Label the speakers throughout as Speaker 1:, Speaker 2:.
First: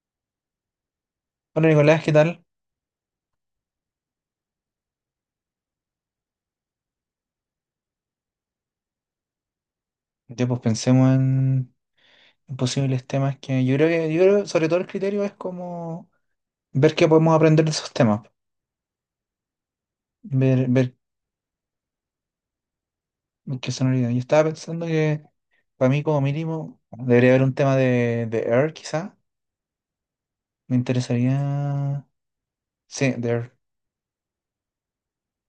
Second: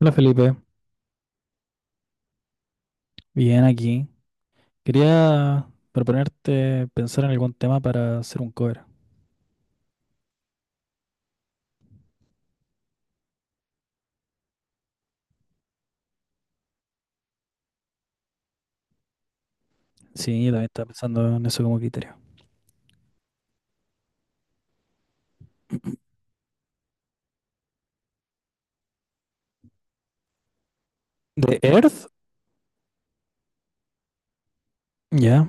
Speaker 1: Hola Felipe,
Speaker 2: Bueno, Nicolás, ¿qué tal?
Speaker 1: bien aquí. Quería proponerte pensar en algún tema para hacer un cover.
Speaker 2: Ya pues pensemos en posibles temas que, yo creo, sobre todo el criterio es como ver qué podemos aprender de esos temas,
Speaker 1: Sí, yo también
Speaker 2: ver,
Speaker 1: estaba
Speaker 2: ver
Speaker 1: pensando en eso como criterio.
Speaker 2: qué sonoridad. Yo estaba pensando que para mí como mínimo debería haber un tema de Air quizá. Me
Speaker 1: ¿The Earth?
Speaker 2: interesaría... Sí, de Air.
Speaker 1: Ya.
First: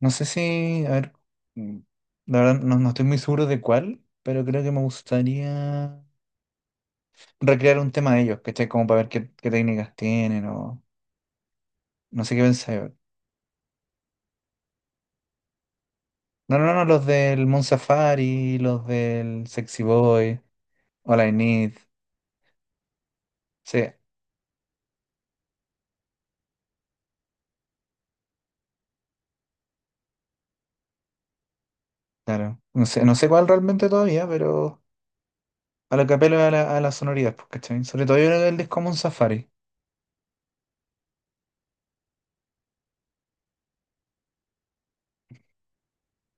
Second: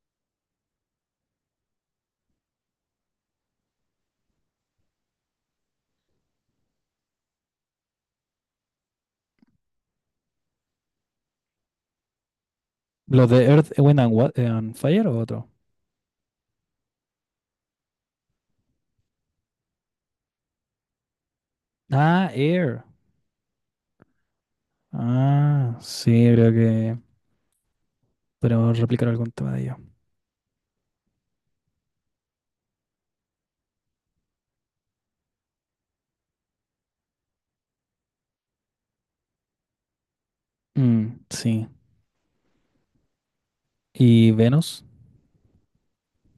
Speaker 2: No sé si... A ver, mm, la verdad no estoy muy seguro de cuál, pero creo que me gustaría recrear un tema de ellos, ¿cachai? Como para ver qué, qué técnicas tienen o... No sé qué pensáis.
Speaker 1: ¿Los de Earth, Wind and, and Fire o otro?
Speaker 2: No, no, no, los del Moon Safari, los del Sexy Boy, All I Need.
Speaker 1: Ah, Air.
Speaker 2: Sí,
Speaker 1: Ah, sí, creo que podemos replicar algún tema de ello.
Speaker 2: claro. No sé, no sé cuál realmente todavía, pero a lo que apelo es a la sonoridad, pues, ¿cachai? Sobre todo yo creo que el disco Moon Safari.
Speaker 1: Mm, sí. ¿Y Venus?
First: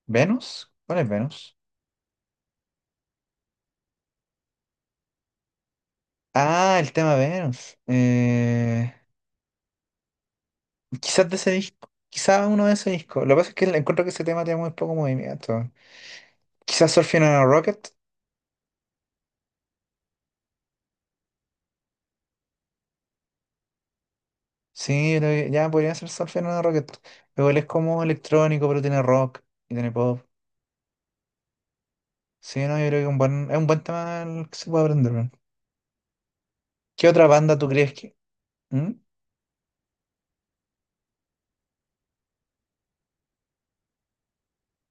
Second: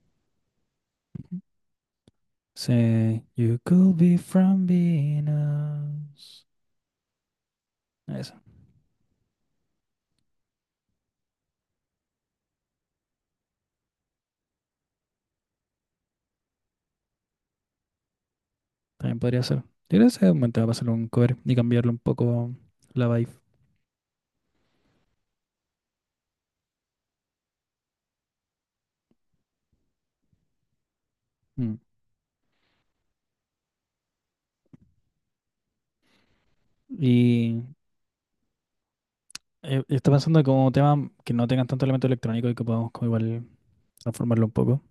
Speaker 2: ¿Venus? ¿Cuál es Venus?
Speaker 1: Sí. You could be from Venus.
Speaker 2: Ah, el tema Venus.
Speaker 1: Eso,
Speaker 2: Quizás de ese disco. Quizás uno de ese disco. Lo que pasa es que encuentro que ese tema tiene muy poco movimiento. Quizás Surfing on a Rocket.
Speaker 1: también podría ser. Yo creo que ese es un buen tema para hacer un cover y cambiarle un poco la vibe.
Speaker 2: Sí, yo creo que ya podría ser Surfing on a Rocket. Pero él es como electrónico, pero tiene rock y tiene pop.
Speaker 1: Mm.
Speaker 2: Sí, no, yo creo que un buen, es un buen tema el que se puede aprender, weón. ¿Qué otra banda
Speaker 1: Y
Speaker 2: tú crees que...? ¿Mm?
Speaker 1: estoy pensando como temas que no tengan tanto elemento electrónico y que podamos como igual transformarlo un poco.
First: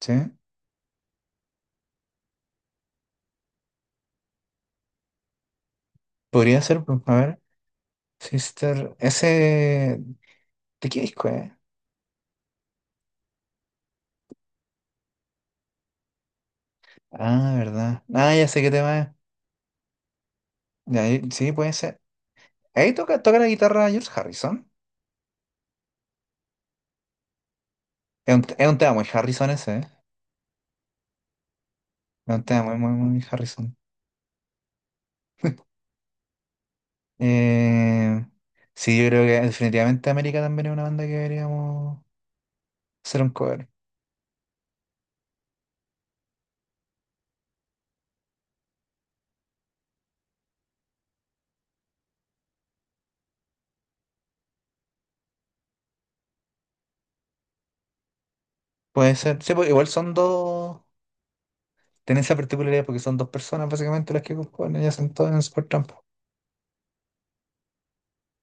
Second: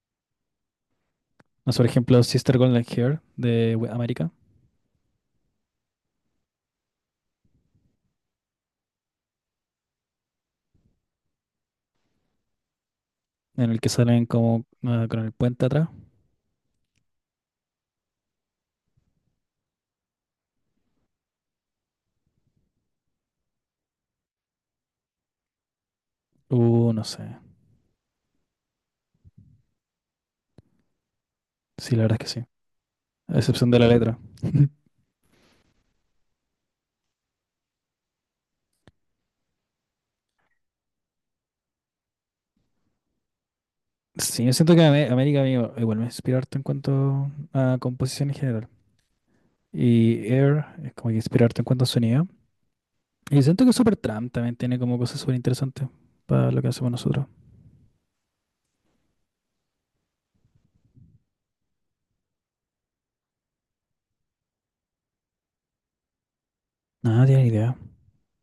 Speaker 2: Sí,
Speaker 1: No sé, por ejemplo, Sister Golden Hair de América,
Speaker 2: podría ser, pues, a ver. Sister, ese... ¿De qué disco es?
Speaker 1: en el que salen como ah, con el puente atrás.
Speaker 2: Ah, verdad. Ah, ya sé qué tema es. Ya, y- sí, puede ser. Ahí toca, toca la guitarra George Harrison.
Speaker 1: No sé.
Speaker 2: Es un tema muy Harrison ese, ¿eh?
Speaker 1: Sí, la verdad es
Speaker 2: Es
Speaker 1: que
Speaker 2: un
Speaker 1: sí.
Speaker 2: tema muy, muy, muy
Speaker 1: A excepción
Speaker 2: Harrison.
Speaker 1: de la letra.
Speaker 2: Eh, sí, yo creo que definitivamente América también es una banda que deberíamos hacer un cover.
Speaker 1: Sí, yo siento que América a mí igual me inspira harto en cuanto a composición en general. Y Air es como que inspira harto en cuanto a sonido. Y siento que Supertramp también tiene como cosas súper interesantes para lo que hacemos nosotros.
Speaker 2: Puede ser. Sí, pues, igual son dos... Tiene esa particularidad porque son dos personas básicamente las que componen, ellas son todas en Supertramp.
Speaker 1: Nada, no tiene idea.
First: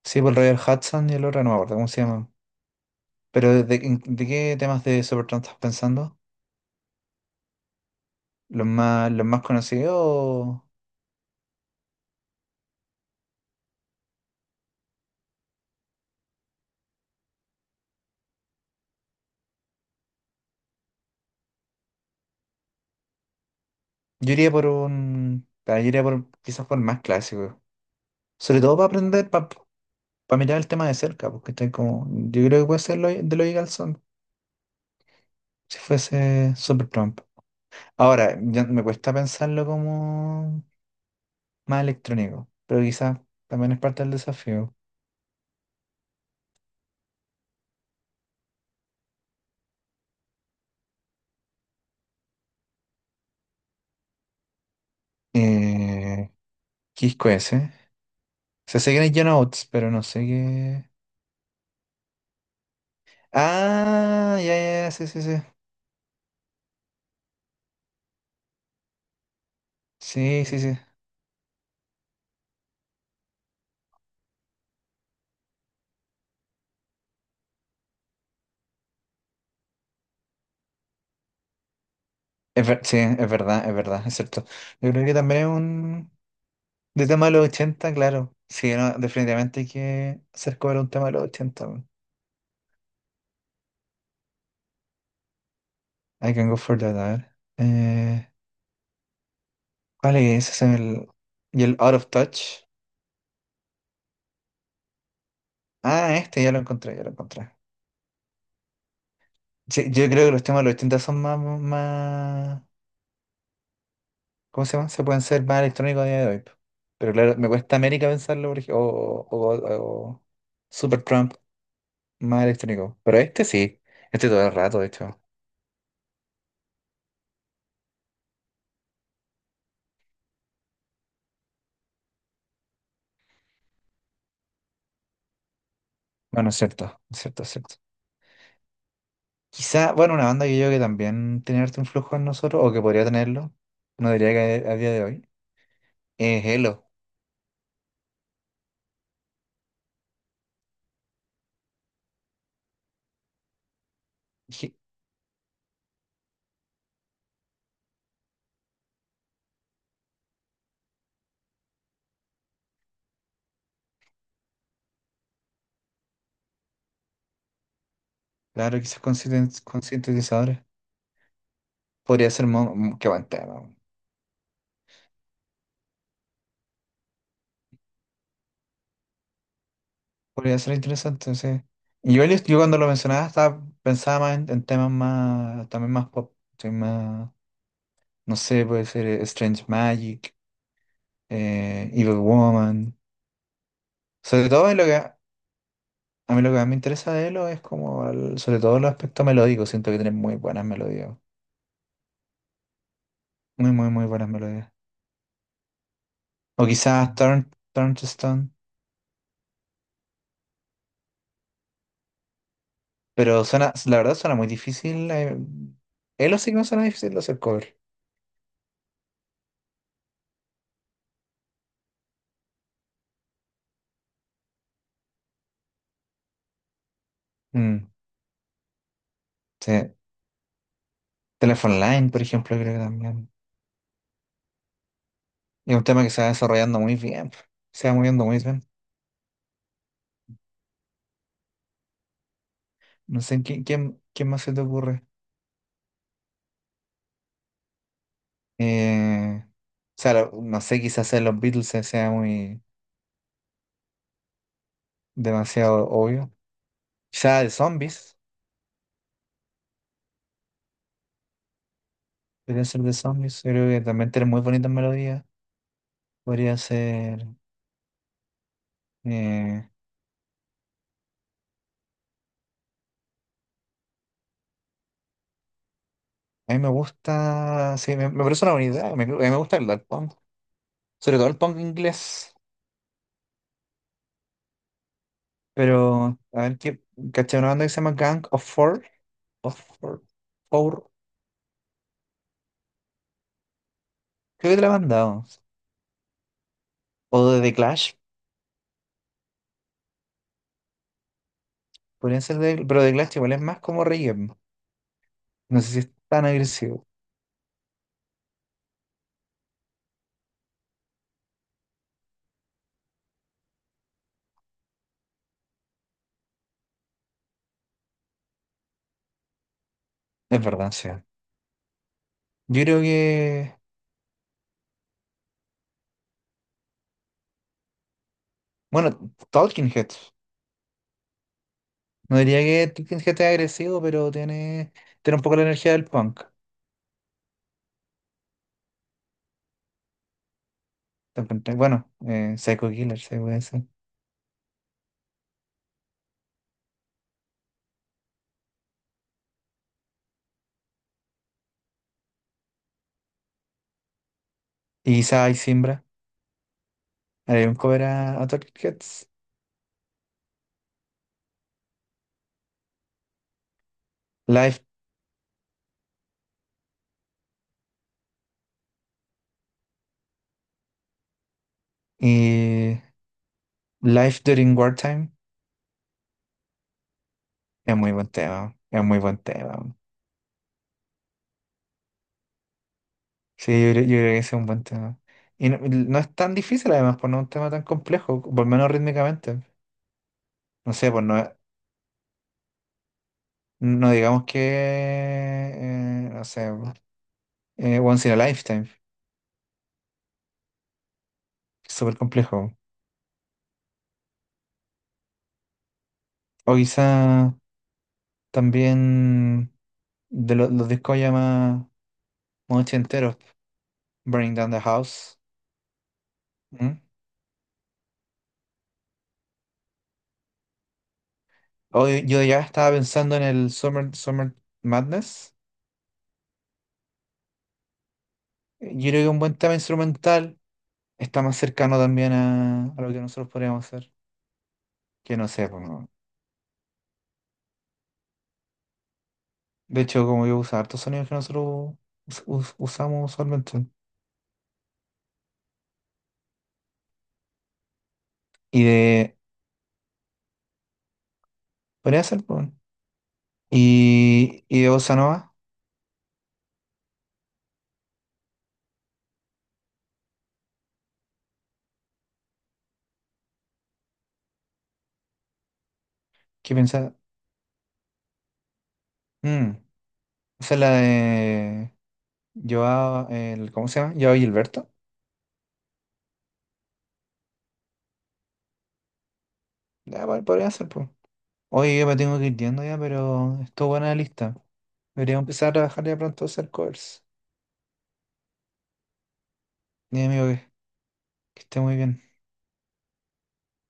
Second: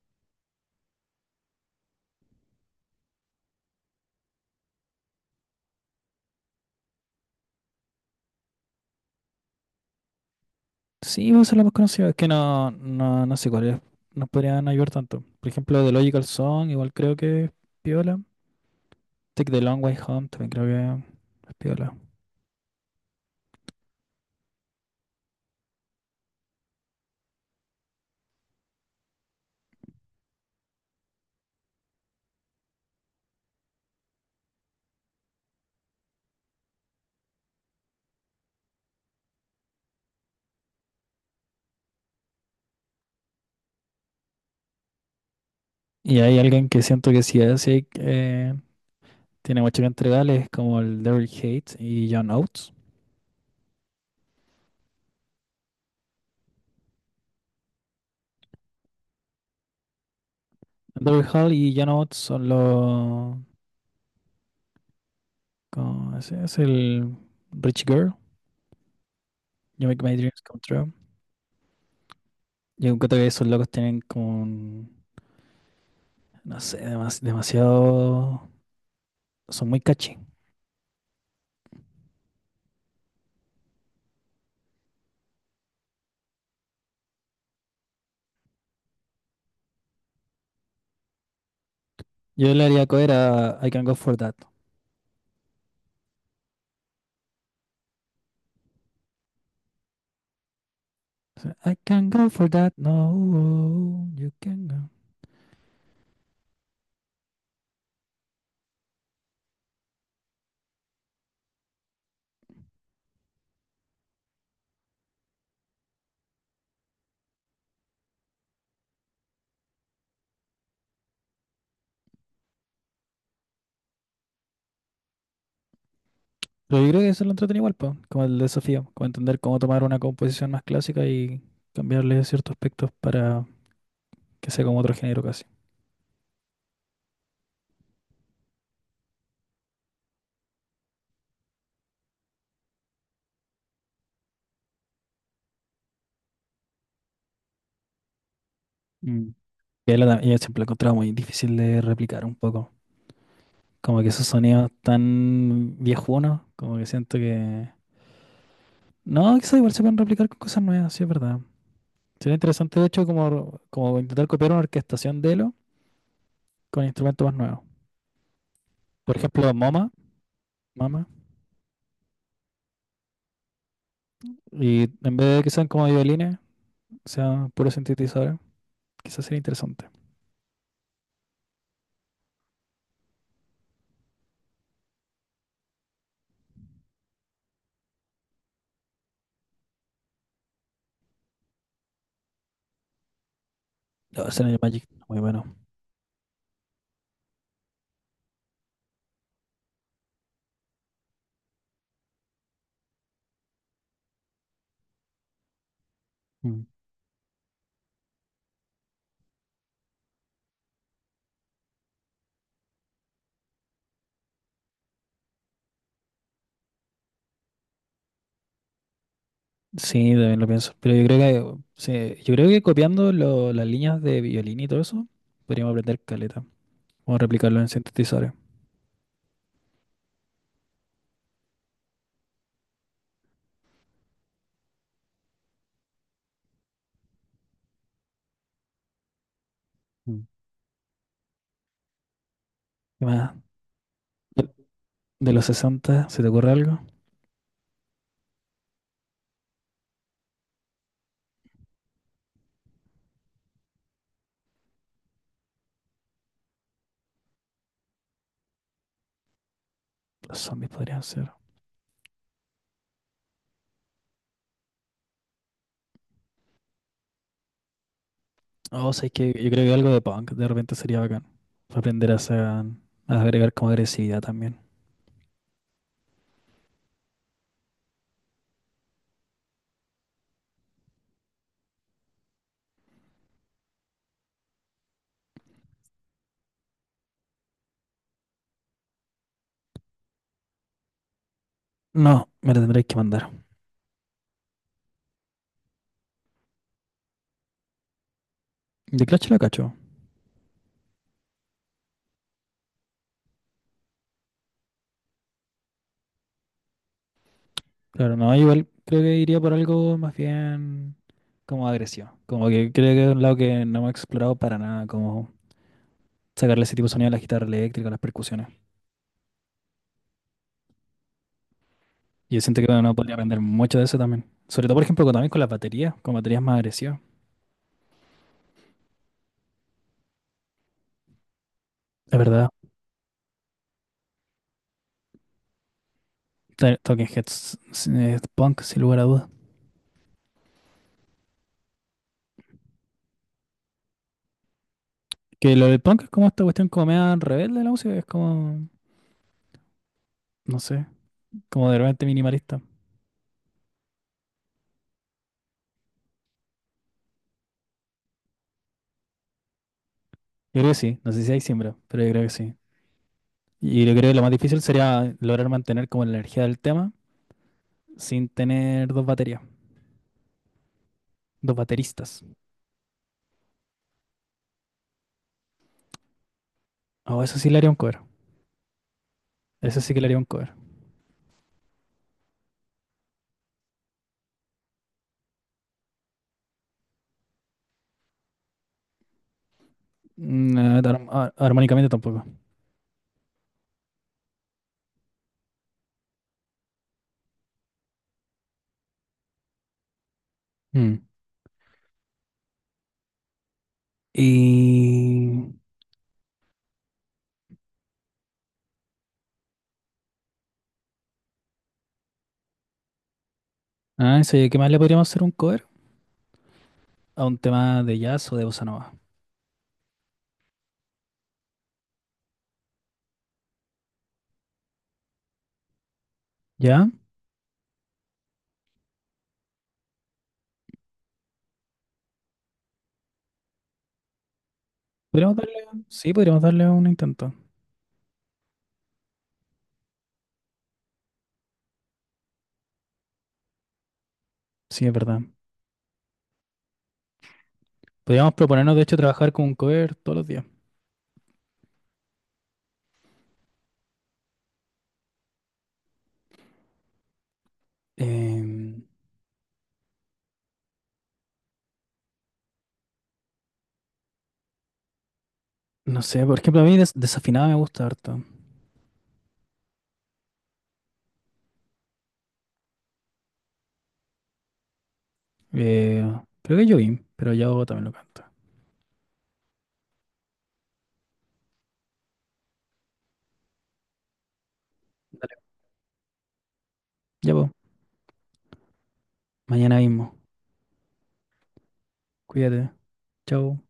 Speaker 2: Sí, por el Royal Hudson y el otro no me acuerdo cómo se llaman. Pero de qué temas de Supertramp estás pensando? Los más conocidos? O-
Speaker 1: Sí, vos la más conocida, es que no sé cuáles nos podrían ayudar tanto. Por ejemplo, The Logical Song, igual creo que es piola. Take the Long Way Home, también creo que es piola.
Speaker 2: Yo iría por un... ah, yo iría por quizás por el más clásico. Sobre todo para aprender, para, mirar el tema de cerca, porque estoy como... Yo creo que puede ser lo, de Logical Song, si fuese Supertramp. Ahora, ya me cuesta pensarlo como más electrónico, pero quizás también es parte del desafío.
Speaker 1: Y hay alguien que siento que sí es, sí, tiene mucho que entregarle, es como el Daryl Hall y John Oates.
Speaker 2: Eh, ¿Qué disco es ese? Se sé que es John Oates, pero no sé qué.
Speaker 1: Daryl Hall y John Oates son los…
Speaker 2: Ah, ya, ya, ya, sí, sí, sí.
Speaker 1: Como ese es el Rich Girl, You Make My Dreams
Speaker 2: Sí,
Speaker 1: Come
Speaker 2: sí, sí.
Speaker 1: True. Yo encuentro que esos locos tienen como un… No sé, demasiado… Son muy catchy.
Speaker 2: Es ver- sí, es verdad, es verdad, es cierto. Yo creo que también es un. De tema de los 80 claro. Sí, no, definitivamente hay que hacer cover un tema de los 80 man.
Speaker 1: Yo le haría cover a I can go for that.
Speaker 2: I can go for that, a ver. ¿Cuál es? Ese es el.
Speaker 1: O sea,
Speaker 2: Y
Speaker 1: I
Speaker 2: el Out of
Speaker 1: can go for
Speaker 2: Touch.
Speaker 1: that, no, you can go.
Speaker 2: Ah, este ya lo encontré, ya lo encontré. Sí, yo creo que los temas de los 80 son más, más. ¿Cómo se llama? Se pueden ser más electrónicos a día de hoy. Po. Pero claro, me cuesta América pensarlo, por ej- o Super Trump más electrónico. Pero este sí, este todo el rato, de hecho.
Speaker 1: Pero yo creo que eso lo entretiene igual, po, como el desafío, como entender cómo tomar una composición más clásica y cambiarle ciertos aspectos para que sea como otro género casi.
Speaker 2: Bueno, es cierto, es cierto, es cierto. Quizá, bueno, una banda que yo creo que también tiene harto influjo en nosotros, o que podría tenerlo, no diría que a día de hoy, es Elo.
Speaker 1: Mm. Y él, y siempre lo encontraba muy difícil de replicar un poco. Como que esos sonidos
Speaker 2: Ji-
Speaker 1: tan viejunos, como que siento que… No, quizás igual se pueden replicar con cosas nuevas, sí es verdad. Sería interesante, de hecho, como, como intentar copiar una orquestación de Elo con instrumentos más nuevos.
Speaker 2: Claro, quizás con
Speaker 1: Por ejemplo,
Speaker 2: sintetiz- con
Speaker 1: MoMA,
Speaker 2: sintetizadores.
Speaker 1: MAMA,
Speaker 2: Podría ser Mon- que buen tema.
Speaker 1: y en vez de que sean como violines, sean puros sintetizadores, quizás sería interesante.
Speaker 2: Podría ser interesante, sí. Y yo cuando lo mencionaba estaba, pensaba más en temas más, también más pop, sí, más, no sé, puede ser Strange Magic, Evil Woman.
Speaker 1: No, ese
Speaker 2: Sobre
Speaker 1: Neo
Speaker 2: todo en lo
Speaker 1: Magic,
Speaker 2: que, a
Speaker 1: muy bueno.
Speaker 2: mí lo que más me interesa de Elo es como, el- sobre todo los aspectos melódicos, siento que tiene muy buenas melodías, muy, muy, muy buenas melodías. O
Speaker 1: Mm.
Speaker 2: quizás Turn, Turn to Stone, pero suena, la verdad suena muy difícil. Elo sí que me suena difícil de hacer cover.
Speaker 1: Sí, también lo pienso. Pero yo creo que, sí, yo creo que copiando las líneas de violín y todo eso, podríamos aprender caleta. Vamos a replicarlo en
Speaker 2: Mm,
Speaker 1: sintetizadores.
Speaker 2: sí. Telephone Line, por ejemplo, creo que también. Y un tema que se va desarrollando muy bien, pues. Se va moviendo muy bien.
Speaker 1: Mm. ¿Qué
Speaker 2: No
Speaker 1: más?
Speaker 2: sé, ¿quién, quién, quién más
Speaker 1: De,
Speaker 2: se te ocurre?
Speaker 1: de los 60, ¿se te ocurre algo?
Speaker 2: O sea, lo- no sé, quizás en los Beatles se- sea muy demasiado obvio. Quizás de zombies,
Speaker 1: Los zombies podrían ser.
Speaker 2: podría ser de zombies. Yo creo que también tiene muy bonitas melodías. Podría ser.
Speaker 1: Oh, sé que yo creo
Speaker 2: eh,
Speaker 1: que algo de punk de repente sería bacán. Para aprender a, a agregar como agresividad también.
Speaker 2: a mí me gusta. Sí, me parece una buena idea. Me, a mí me gusta el dark punk, sobre todo el punk inglés. Pero, a ver, ¿qué, caché una banda que se llama Gang of Four? Of Four. Four.
Speaker 1: No, me lo tendréis que mandar.
Speaker 2: Creo que te la he mandado. O de The Clash,
Speaker 1: De Clash la cacho.
Speaker 2: podrían ser de, pero The Clash igual es más como reggae. No sé si es tan agresivo.
Speaker 1: Claro, no, igual creo que iría por algo más bien como agresivo. Como que creo que es un lado que no hemos explorado para nada, como sacarle ese tipo de sonido a la guitarra eléctrica, a las percusiones.
Speaker 2: Es verdad, sí.
Speaker 1: Y yo siento
Speaker 2: Yo
Speaker 1: que
Speaker 2: creo
Speaker 1: uno podría aprender
Speaker 2: que.
Speaker 1: mucho de eso también. Sobre todo, por ejemplo, también con las baterías, con baterías más agresivas.
Speaker 2: Bueno, Talking Heads.
Speaker 1: Es
Speaker 2: No diría
Speaker 1: verdad.
Speaker 2: que Talking Heads es agresivo, pero tiene, tiene un poco la energía del punk.
Speaker 1: Talking Heads es punk, sin lugar a dudas.
Speaker 2: Bueno, Psycho Killer, se puede decir.
Speaker 1: Que lo del punk es como esta cuestión como media rebelde de la música, es como, no sé, como de repente minimalista.
Speaker 2: Y quizá hay Simbra. Haré un cover a Talking Heads.
Speaker 1: Yo creo que sí, no sé si hay siembra, pero yo creo que sí. Y yo creo que lo más
Speaker 2: Life
Speaker 1: difícil sería lograr mantener como la energía del tema sin tener dos baterías, dos bateristas.
Speaker 2: y Life During Wartime.
Speaker 1: Oh, eso sí le haría un
Speaker 2: Es muy
Speaker 1: cover.
Speaker 2: buen tema. Es muy buen tema.
Speaker 1: Eso sí que le haría un cover.
Speaker 2: Sí, yo creo que ese es un buen tema. Y no, no es tan difícil además, pues no es un tema tan complejo, por lo menos rítmicamente.
Speaker 1: Mm,
Speaker 2: No sé, pues no, es-
Speaker 1: armónicamente tampoco.
Speaker 2: no digamos que, no sé, Once in a Lifetime, que
Speaker 1: Mm.
Speaker 2: es súper complejo.
Speaker 1: Y…
Speaker 2: O quizá también de lo- los discos ya más, más ochenteros,
Speaker 1: Ah,
Speaker 2: Burning
Speaker 1: eso,
Speaker 2: Down
Speaker 1: ¿qué
Speaker 2: the
Speaker 1: más le podríamos
Speaker 2: House.
Speaker 1: hacer un cover?
Speaker 2: ¿Mm?
Speaker 1: A un tema de jazz o de bossa nova.
Speaker 2: O yo ya estaba pensando en el Summer, Summer Madness.
Speaker 1: ¿Ya?
Speaker 2: Yo creo que un buen tema instrumental está más cercano también a lo que nosotros podríamos hacer. Que no
Speaker 1: Podríamos
Speaker 2: sé,
Speaker 1: darle…
Speaker 2: pues, no.
Speaker 1: Sí, podríamos darle un intento.
Speaker 2: De hecho, como yo uso hartos sonidos que nosotros usamos usualmente.
Speaker 1: Sí, es verdad. Podríamos
Speaker 2: Y
Speaker 1: proponernos, de hecho,
Speaker 2: de.
Speaker 1: trabajar con un cover todos los días.
Speaker 2: Podría ser, pues. Bueno. Y de Bossa Nova,
Speaker 1: Em, no sé, por
Speaker 2: ¿qué
Speaker 1: ejemplo, a mí
Speaker 2: piensas?
Speaker 1: desafinada me gusta harto.
Speaker 2: Mm, esa es la de. Joao, el, ¿cómo se llama? Joao Gilberto.
Speaker 1: Eh, creo que es Jovín, pero Yao también lo canta.
Speaker 2: Ya, po- podría ser, pues. Oye, yo me tengo que ir yendo ya, pero estuvo buena la lista. Debería
Speaker 1: Dale.
Speaker 2: empezar a trabajar ya pronto a hacer covers.
Speaker 1: Ya, pues, mañana
Speaker 2: Mi
Speaker 1: mismo.
Speaker 2: amigo, que esté muy bien.
Speaker 1: Cuídate. Chao.